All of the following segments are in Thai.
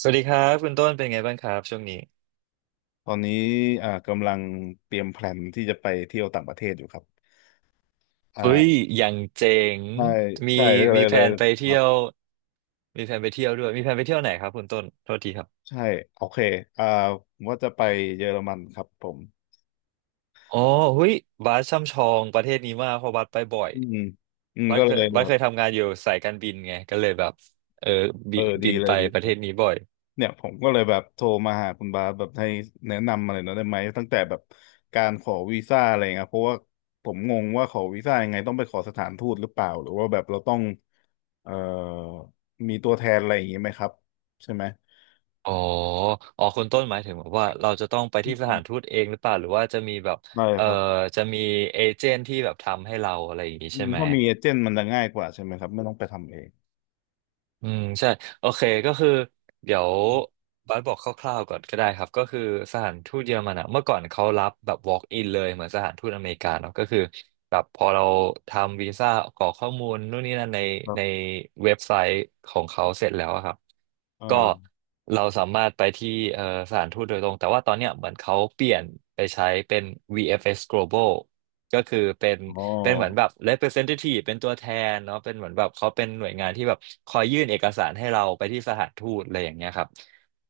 สวัสดีครับคุณต้นเป็นไงบ้างครับช่วงนี้ตอนนี้กำลังเตรียมแพลนที่จะไปเที่ยวต่างประเทศอยู่ครับเฮ้ยอ่าอย่างเจ๋งใช่มีใช่เลยเลมียแผเลยนไปคเที่รัยวบมีแผนไปเที่ยวไหนครับคุณต้นโทษทีครับใช่โอเคอ่าผมว่าจะไปเยอรมันครับผมอ๋อเฮ้ยบาสช่ำชองประเทศนี้มากเพราะบาสไปบ่อยอืมก็เลยบาแบสบเคยทำงานอยู่สายการบินไงก็เลยแบบเออเออดีบินเลไปยดีประเลเทยศนี้บ่อยเนี่ยผมก็เลยแบบโทรมาหาคุณบาสแบบให้แนะนำอะไรหน่อยได้ไหมตั้งแต่แบบการขอวีซ่าอะไรเงี้ยเพราะว่าผมงงว่าขอวีซ่ายังไงต้องไปขอสถานทูตหรือเปล่าหรือว่าแบบเราต้องเอ่อมีตัวแทนอะไรอย่างงี้ไหมครับใช่ไหมอ๋อคุณต้นหมายถึงแบบว่าเราจะต้องไปอืที่สถานม ทูตเองหรือเปล่าหรือว่าจะมีแบบได้เอ่อครับจะมีเอเจนต์ที่แบบทำให้เราอะไรอย่างนี้อืใช่มไหม ถ้ามีเอเจนต์มันจะง่ายกว่าใช่ไหมครับไม่ต้องไปทำเองอืมใช่โอเคก็คือเดี๋ยวอืมบัสบอกคร่าวๆก่อนก็ได้ครับก็คือสถานทูตเยอรมันอะเมื่อก่อนเขารับแบบ walk in เลยเหมือนสถานทูตอเมริกาเนาะก็คือแบบพอเราทำวีซ่ากรอกข้อมูลนู่นนี่นั่นครัในบเว็บไซต์ของเขาเสร็จแล้วอะครับเอ่ก็อเราสามารถไปที่เอ่อสถานทูตโดยตรงแต่ว่าตอนเนี้ยเหมือนเขาเปลี่ยนไปใช้เป็น VFS Global ก็คืออ๋อเป็นเหมือนแบบ representative เป็นตัวแทนเนาะเป็นเหมือนแบบเขาเป็นหน่วยงานที่แบบคอยยื่นเอกสารให้เราไปที่สถานทูตอะไรอย่างเงี้ยครับ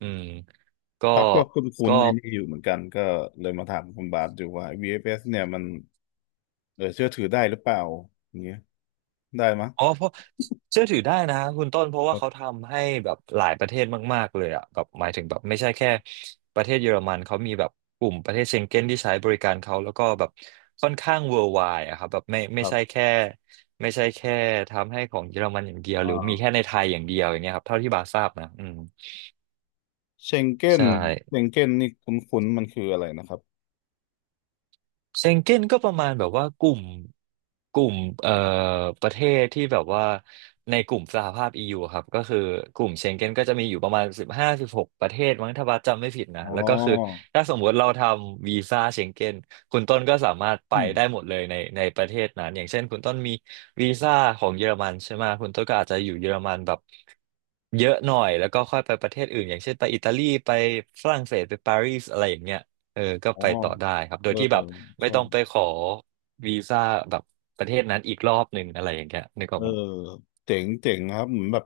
อืมก็ครับก็คุ้ก็นๆไอ้นี่อยู่เหมือนกันก็เลยมาถามคุณบาทอยู่ว่า VFS เอฟเอสเนี่ยมันเชื่อถือได้หรือเปล่าอย่างเงี้ยได้มั้ยอ๋อเพราะเชื่อถือได้นะคุณต้นเพราะคว่ารับเขาทำให้แบบหลายประเทศมากๆเลยอะแบบหมายถึงแบบไม่ใช่แค่ประเทศเยอรมันเขามีแบบกลุ่มประเทศเชงเก้นที่ใช้บริการเขาแล้วก็แบบค่อนข้าง worldwide อะครับแบบคไม่รัใช่บแค่ไม่ใช่แค่ทำให้ของเยอรมันอย่างเดียวอหรือมีแค่่าในไทยอย่างเดียวอย่างเงี้ยครับเท่าที่บาทราบนะอืมเชงเก้นใช่ เชงเก้นนี่คุ้นๆมันคืออะไรนะครับเชงเก้นก็ประมาณแบบว่ากลุ่มเอ่อประเทศที่แบบว่าในกลุ่มสหภาพ EU ครับก็คือกลุ่มเชงเก้นก็จะมีอยู่ประมาณ15-16ประเทศมั้งถ้าบัสจำไม่ผิดนะอ๋แล้วก็คืออถ้าสมมติเราทำวีซ่าเชงเก้นคุณต้นก็สามารถไปอืมได้หมดเลยในประเทศนั้นอย่างเช่นคุณต้นมีวีซ่าของเยอรมันใช่ไหมคุณต้นก็อาจจะอยู่เยอรมันแบบเยอะหน่อยแล้วก็ค่อยไปประเทศอื่นอย่างเช่นไปอิตาลีไปฝรั่งเศสไปปารีสอะไรอย่างเงี้ย เออก็อ๋อไปต่อได้ครับ โดยที่เออแบบไม่ใช่ ต้องไปขอวีซ่าแบบประเทศนั้นอีกรอบหนึ่งอะไรอย่างเงี้ยนึกอเออกอไหมเจ๋งเจ๋งครับเหมือนแบบ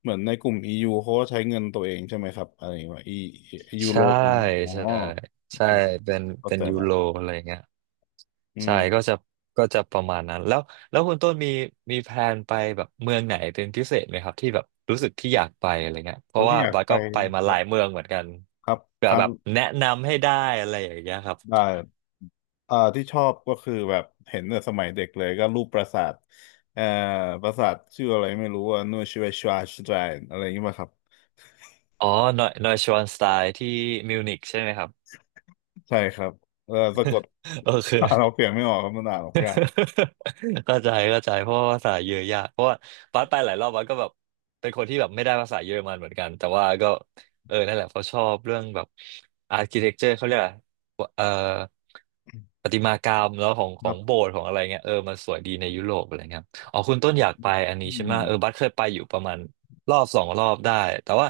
เหมือนในกลุ่ม EU เขาก็ใช้เงินตัวเองใช่ไหมครับอะไรว่ายูโรใช่อ๋อใช่โอใช่เคเข้าเป็นใจยูโรละอะไรเงี้ยอืใช่มก็จะประมาณนั้นแล้วคุณต้นมีแพลนไปแบบเมืองไหนเป็นพิเศษไหมครับที่แบบรู้สึกที่อยากไปอะไรเงี้ยเพผมราะที่ว่าอยากบัสไปก็ไปมาคหรัลาบยเมืองเหมือนกันครับคเผื่อรั้แบงบแนะนำให้ได้อะไรอย่างเงี้ยครับได้ที่ชอบก็คือแบบเห็นแต่สมัยเด็กเลยก็รูปปราสาทเอ่อปราสาทชื่ออะไรไม่รู้ว่านูชิเวชวาชไตรนอะไรอย่างนี้ป่ะครับอ๋อนอยนอยชวานสไตล์ที่มิวนิกใช่ไหมครับ ใช่ครับเออสะกด โอเค เราเปลี่ยนไม่ออกครับมันอ่านออกยาก เข้าใจเพราะว่าภาษาเยอะยากเพราะว่าบัสไปหลายรอบบัสก็แบบเป็นคนที่แบบไม่ได้ภาษาเยอรมันเหมือนกันแต่ว่าก็เออนั่นแหละเขาะชอบเรื่องแบบอาร์คิเทคเจอร์เขาเรียกอะไรเอ่อประติมากรรมแล้วขคอรังโบบสถ์ของอะไรเงี้ยเออมันสวยดีในยุโรปอะไรเงี้ยอ๋อคุณต้นอยากไปอันอืนี้ใช่ไหมเออบัสม เคยไปอยู่ประมาณรอบสองรอบได้แต่ว่า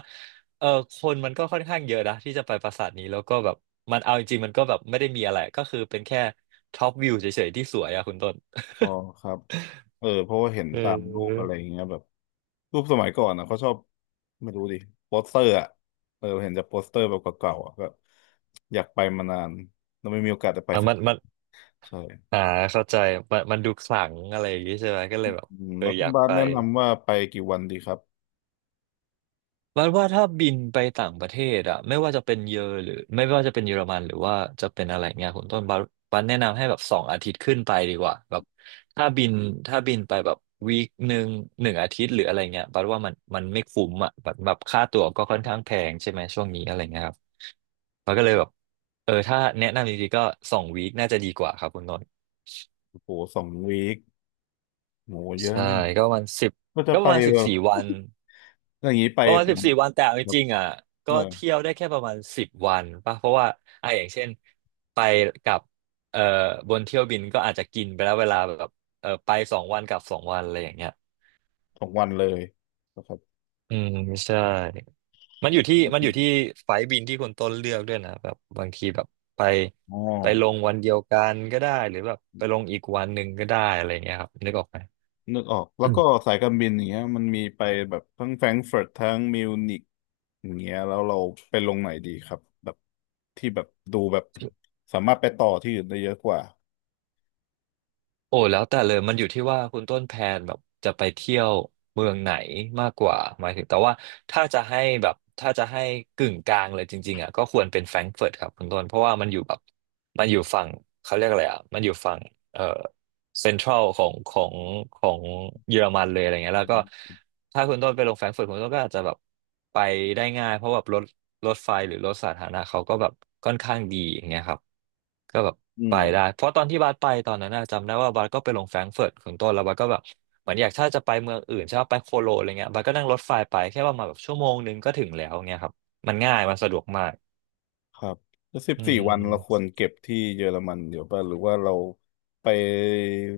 เออคนมันก็ค่อนข้างเยอะนะที่จะไปปราสาทนี้แล้วก็แบบเอาจริงๆมันก็แบบไม่ได้มีอะไรก็คือเป็นแค่ท็อปวิวเฉยๆที่สวยอะคุณต้น อ๋อครับเออเพราะว่าเห็น เออ ตามรูปอะไร อย่างเงี้ยแบบรูปสมัยก่อนนะเขาชอบไม่รู้ดิโปสเตอร์อ่ะเออเห็นจากโปสเตอร์แบบเก่าๆอ่ะก็อยากไปมานานแล้วไม่มีโอกาสได้ไปอ่ะสักทีมันใช่อ่าเข้าใจมันดูขลังอะไรอย่างงี้ใช่ไหมก็เลยแบบอืมเออแล้วคุอณยากบาสไป แนะนำว่าไปกี่วันดีครับบัดว่าถ้าบินไปต่างประเทศอะไม่ว่าจะเป็นเยอรหรือไม่ว่าจะเป็นเยอรมันหรือว่าจะเป็นอะไรเงี้ยคุณต้นบัสแนะนำให้แบบ2 อาทิตย์ขึ้นไปดีกว่าแบบถ้าบินถ้าบินไปแบบ1 วีค1 อาทิตย์หรืออะไรเงี้ยบัดว่ามันไม่คุ้มอะแบบค่าตั๋วก็ค่อนข้างแพงใช่ไหมช่วงนี้อะไรเงี้ยครับมันก็เลยแบบเออถ้าแนะนำจริงๆก็2 วีคน่าจะดีกว่าครับคุณต้นโอ้โห2 วีคโหเยอะใช่นะเนี่ยก็ประมาณสิบก็จะก็ปไประมาณสิแบบบสี่วัน อย่างนี้ไปประมาณต่างสิบจังหสี่วัดวันแต่เอาจแบบริงๆอ่ะเอก็อเที่ยวได้แค่ประมาณสิบวันป่ะเพราะว่าอ่ะอย่างเช่นไปกับเอ่อบนเที่ยวบินก็อาจจะกินไปแล้วเวลาแบบเออไปสองวันกลับสองวันอะไรอย่างเงี้ย2 วันเลยนะครับอืมใช่มันอยู่ที่อมันอยู่มที่ไฟล์บินที่คุณต้นเลือกด้วยนะแบบบางทีแบบไปอ๋อ ไปลงวันเดียวกันก็ได้หรือแบบไปลงอีกวันหนึ่งก็ได้อะไรเงี้ยครับนึกออกไหมนึกออกแล้วอืม ก็สายการบินอย่างเงี้ยมันมีไปแบบทั้งแฟรงก์เฟิร์ตทั้งมิวนิกอย่างเงี้ยแล้วเราไปลงไหนดีครับแบบที่แบบดูแบบสามารถไปต่อที่อื่นได้เยอะกว่าโอ้แล้วแต่เลยมันอยู่ที่ว่าคุณต้นแพลนแบบจะไปเที่ยวเมืองไหนมากกว่าหมายถึงแต่ว่าถ้าจะให้กึ่งกลางเลยจริงๆอ่ะก็ควรเป็นแฟรงก์เฟิร์ตครับคุณต้นเพราะว่ามันอยู่แบบมันอยู่ฝั่งเขาเรียกอะไรอ่ะมันอยู่ฝั่งเออ เซ็นทรัลของเยอรมันเลยอะไรเงี้อืยแล้วก็มถ้าคุณต้นไปลงแฟรงก์เฟิร์ตคุณต้นก็อาจจะแบบไปได้ง่ายเพราะแบบรถไฟหรือรถสาธารณะเขาก็แบบค่อนข้างดีอย่างเงี้ยครับก็แบบอืไปมได้เพราะตอนที่บัสไปตอนนั้นน่ะจำได้ว่าบัสก็ไปลงแฟรงก์เฟิร์ตของต้นแล้วบัสก็แบบเหมือนอยากถ้าจะไปเมืองอื่นใช่ไหมไปโคโลนอะไรเงี้ยบัสก็นั่งรถไฟไปแค่ประมาณแบบชั่วโมงนึงก็ถึงแล้วเงี้ยครับมันง่ายมันสะดวกมากครับแล้วสิบอืสี่วันเราควม รเก็บที่เยอรมันเดี๋ยวป่ะหรือว่าเราไป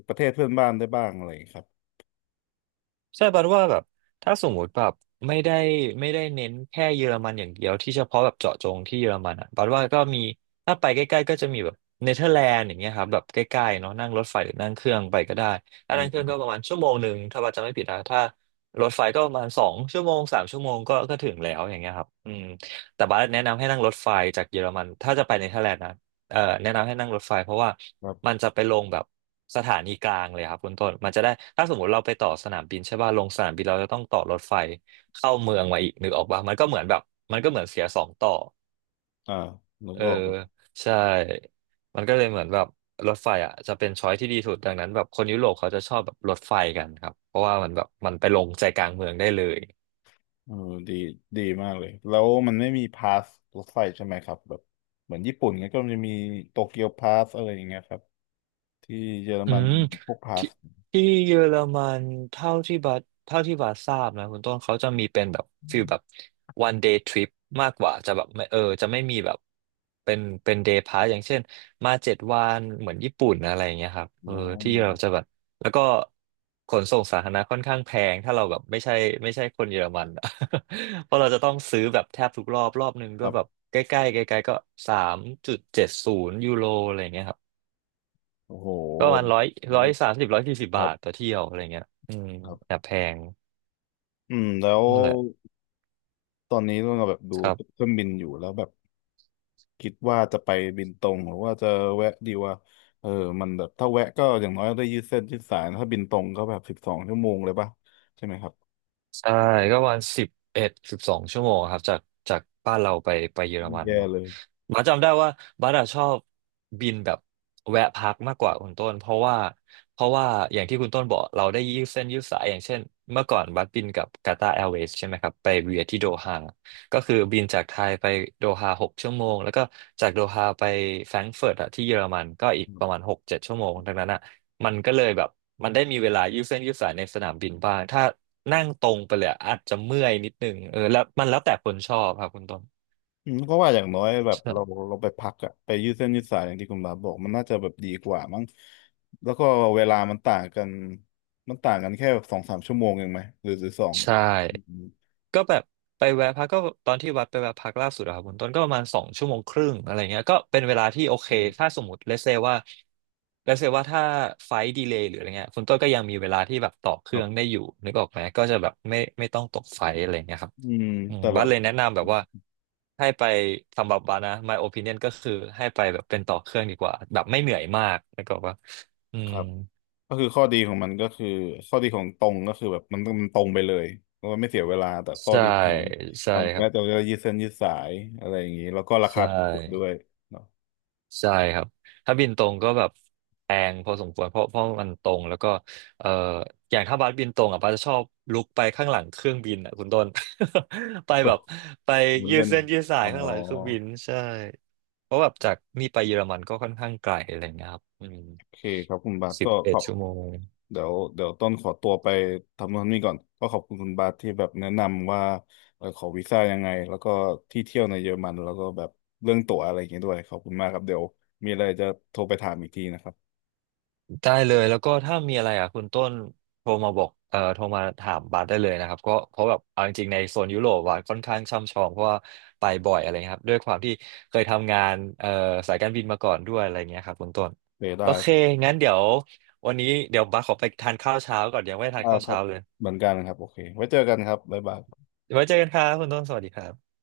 ประเทศเพื่อนบ้านได้บ้างอะไรครับใช่บันว่าแบบถ้าสมมติแบบไม่ได้ไม่ได้เน้นแค่เยอรมันอย่างเดียวที่เฉพาะแบบเจาะจงที่เยอรมันอ่ะบันว่าก็มีถ้าไปใกล้ๆก็จะมีแบบเนเธอร์แลนด์อย่างเงี้ยครับแบบใกล้ๆเนาะนั่งรถไฟหรือนั่งเครื่องไปก็ได้ถ้าอืนั่งเครื่องก็มประมาณชั่วโมงหนึ่งถ้าบันจำไม่ผิดนะถ้ารถไฟก็ประมาณสองชั่วโมง3 ชั่วโมงก็ถึงแล้วอย่างเงี้ยครับอืมแต่บันแนะนำให้นั่งรถไฟจากเยอรมันถ้าจะไปเนเธอร์แลนด์นะ แนะนำให้นั่งรถไฟเพราะว่าครัมันบจะไปลงแบบสถานีกลางเลยครับคุณต้นมันจะได้ถ้าสมมติเราไปต่อสนามบินใช่ป่ะลงสนามบินเราจะต้องต่อรถไฟเข้าเมืองมาอีกนึกออกป่ะมันก็เหมือนเสียสองต่ออ่านึกเออออก ใช่มันก็เลยเหมือนแบบรถไฟอ่ะจะเป็นช้อยที่ดีสุดดังนั้นแบบคนยุโรปเขาจะชอบแบบรถไฟกันครับเพราะว่ามันแบบมันไปลงใจกลางเมืองได้เลย เออดีดีมากเลยแล้วมันไม่มีพาสรถไฟใช่ไหมครับแบบเหมือนญี่ปุ่นเงี้ยก็มจะมีโตเกียวพาสอะไรอย่างเงี้ยครับที่เยอรอืมันมพวกพาที่สที่เยอรมันเท่าที่บัสทราบนะคุณต้นเขาจะมีเป็นแบบฟีลแบบ one day trip มากกว่าจะแบบไม่จะไม่มีแบบเป็น day pass อย่างเช่นมา7 วันเหมือนญี่ปุ่นอะไรอย่างเงี้ยครับเออโอ้ที่โหเราจะแบบแล้วก็ขนส่งสาธารณะค่อนข้างแพงถ้าเราแบบไม่ใช่คนเยอรมันอะ เพราะเราจะต้องซื้อแบบแทบทุกรอบรอบหนึ่งคก็รัแบบบใกล้ๆใกล้ๆก็3.70ยูโรอะไรอย่างเงี้ยครับ โอ้โหก็ประมาณร้อยร้อยรู้สามสิบ140คบารับทต่อเที่ยวอะไรเงี้ยอืมครับแอบแพงอืมแล้วนั่นแหละตอนนี้เราแบบดูครับ เครื่องบินอยู่แล้วแบบคิดว่าจะไปบินตรงหรือว่าจะแวะดีว่าเออมันแบบถ้าแวะก็อย่างน้อยได้ยืดเส้นยืดสายถ้าบินตรงก็แบบ12 ชั่วโมงเลยป่ะใช่ไหมครับใช่ก็วันสิบเอ็ด12 ชั่วโมงครับจากบ้านเราไปเยอรมันแย่เนาะเลย บัสจำได้ว่าบัสอะชอบบินแบบแวะพักมากกว่าคุณต้นเพราะว่าอย่างที่คุณต้นบอกเราได้ยืดเส้นยืดสายอย่างเช่นเมื่อก่อนบัสบินกับกาตาร์แอร์เวย์ใช่ไหมครับไปเวียที่โดฮาก็คือบินจากไทยไปโดฮา6 ชั่วโมงแล้วก็จากโดฮาไปแฟรงก์เฟิร์ตอะที่เยอรมันก็อีกประมาณ6-7 ชั่วโมงดังนั้นอะ มันก็เลยแบบมันได้มีเวลายืดเส้นยืดสายในสนามบินบ้างถ้านั่งตรงไปเลยอะอาจจะเมื่อยนิดนึงเออแล้วมันแล้วแต่คนชอบครับคุณต้นอืมเพราะว่าอย่างน้อยแบบเราใช่เราไปพักอะไปยืดเส้นยืดสายอย่างที่คุณบาสบอกมันน่าจะแบบดีกว่ามั้งแล้วก็เวลามันต่างกันมันต่างกันแค่2-3 ชั่วโมงเองไหมหรือสองใช่อืมก็แบบไปแวะพักก็ตอนที่วัดไปแวะพักล่าสุดอะครับคุณต้นก็ประมาณ2 ชั่วโมงครึ่งอะไรเงี้ยก็เป็นเวลาที่โอเคอืถ้ามสมมติเลเซว่าถ้าไฟดีเลย์หรืออะไรเงี้ยคุณต้นก็ยังมีเวลาที่แบบต่อเคครื่รัองได้บอยู่นึกออกไหมก็จะแบบไม่ต้องตกไฟอะไรเงี้ยครับ อืมอืมแต่แบบัสบเลยแนะนำแบบว่าให้ไปสำหรับบัสนะ my opinion ก็คือให้ไปแบบเป็นต่อเครื่องดีกว่าแบบไม่เหนื่อยมากแล้วก็ว่าอืคมรับก็คือข้อดีของมันก็คือข้อดีของตรงก็คือแบบมันมันตรงไปเลยแล้วก็ไม่เสียเวลาแต่ข้อใช่ดีของใช่อันครันี้บจะยืดเส้นยืดสายอะไรอย่างนี้แล้วก็ราใช่คาถูกกว่าด้วยเนาะ ใช่ครับถ้าบินตรงก็แบบแพงพอสมควรเพราะมันตรงแล้วก็เอ่ออย่างถ้าบัสบินตรงอ่ะบัสจะชอบลุกไปข้างหลังเครื่องบินอ่ะคุณต้น ไป เปิแบบไปยืเล่ดนเส้นยืดสายอ๋อข้างหลังเครื่องบินใช่ เพราะแบบจากนี่ไปเยอรมันก็ค่อนข้างไกลอะไรเงี้ยครับอืมโอเคครับคุณบาทสิก็บขเอ็ดอบ ชั่วโมงเดี๋ยวเดี๋ยวต้นขอตัวไปทำโนู่นนี่ก่อนก็ขอบคุณคุณบาสที่แบบแนะนำว่าขอวีซ่ายังไงแล้วก็ที่เที่ยวในเยอรมันแล้วก็แบบเรื่องตั๋วอะไรอย่างเงี้ยด้วยขอบคุณมากครับเดี๋ยวมีอะไรจะโทรไปถามอีกทีนะครับได้เลยแล้วก็ถ้ามีอะไรอ่ะคุณต้นโทรมาบอกโทรมาถามบาสได้เลยนะครับก็เพราะแบบเอาจริงๆในโซนยุโรปบาสค่อนข้างช่ำชองเพราะว่าไปบ่อยอะไรเงี้ยครับด้วยความที่เคยทำงานสายการบินมาก่อนด้วยอะไรเงี้ยครับคุณต้นเออได้โอเคงั้นเดี๋ยววันนี้เดี๋ยวบาสขอไปทานข้าวเช้าก่อนยังไม่ได้ทานได้ข้าวครัเช้าบเลยเหมือนกันครับโอเคไว้เจอกันครับบ๊ายบายไว้เจอกันครับคุณต้นสวัสดีครับ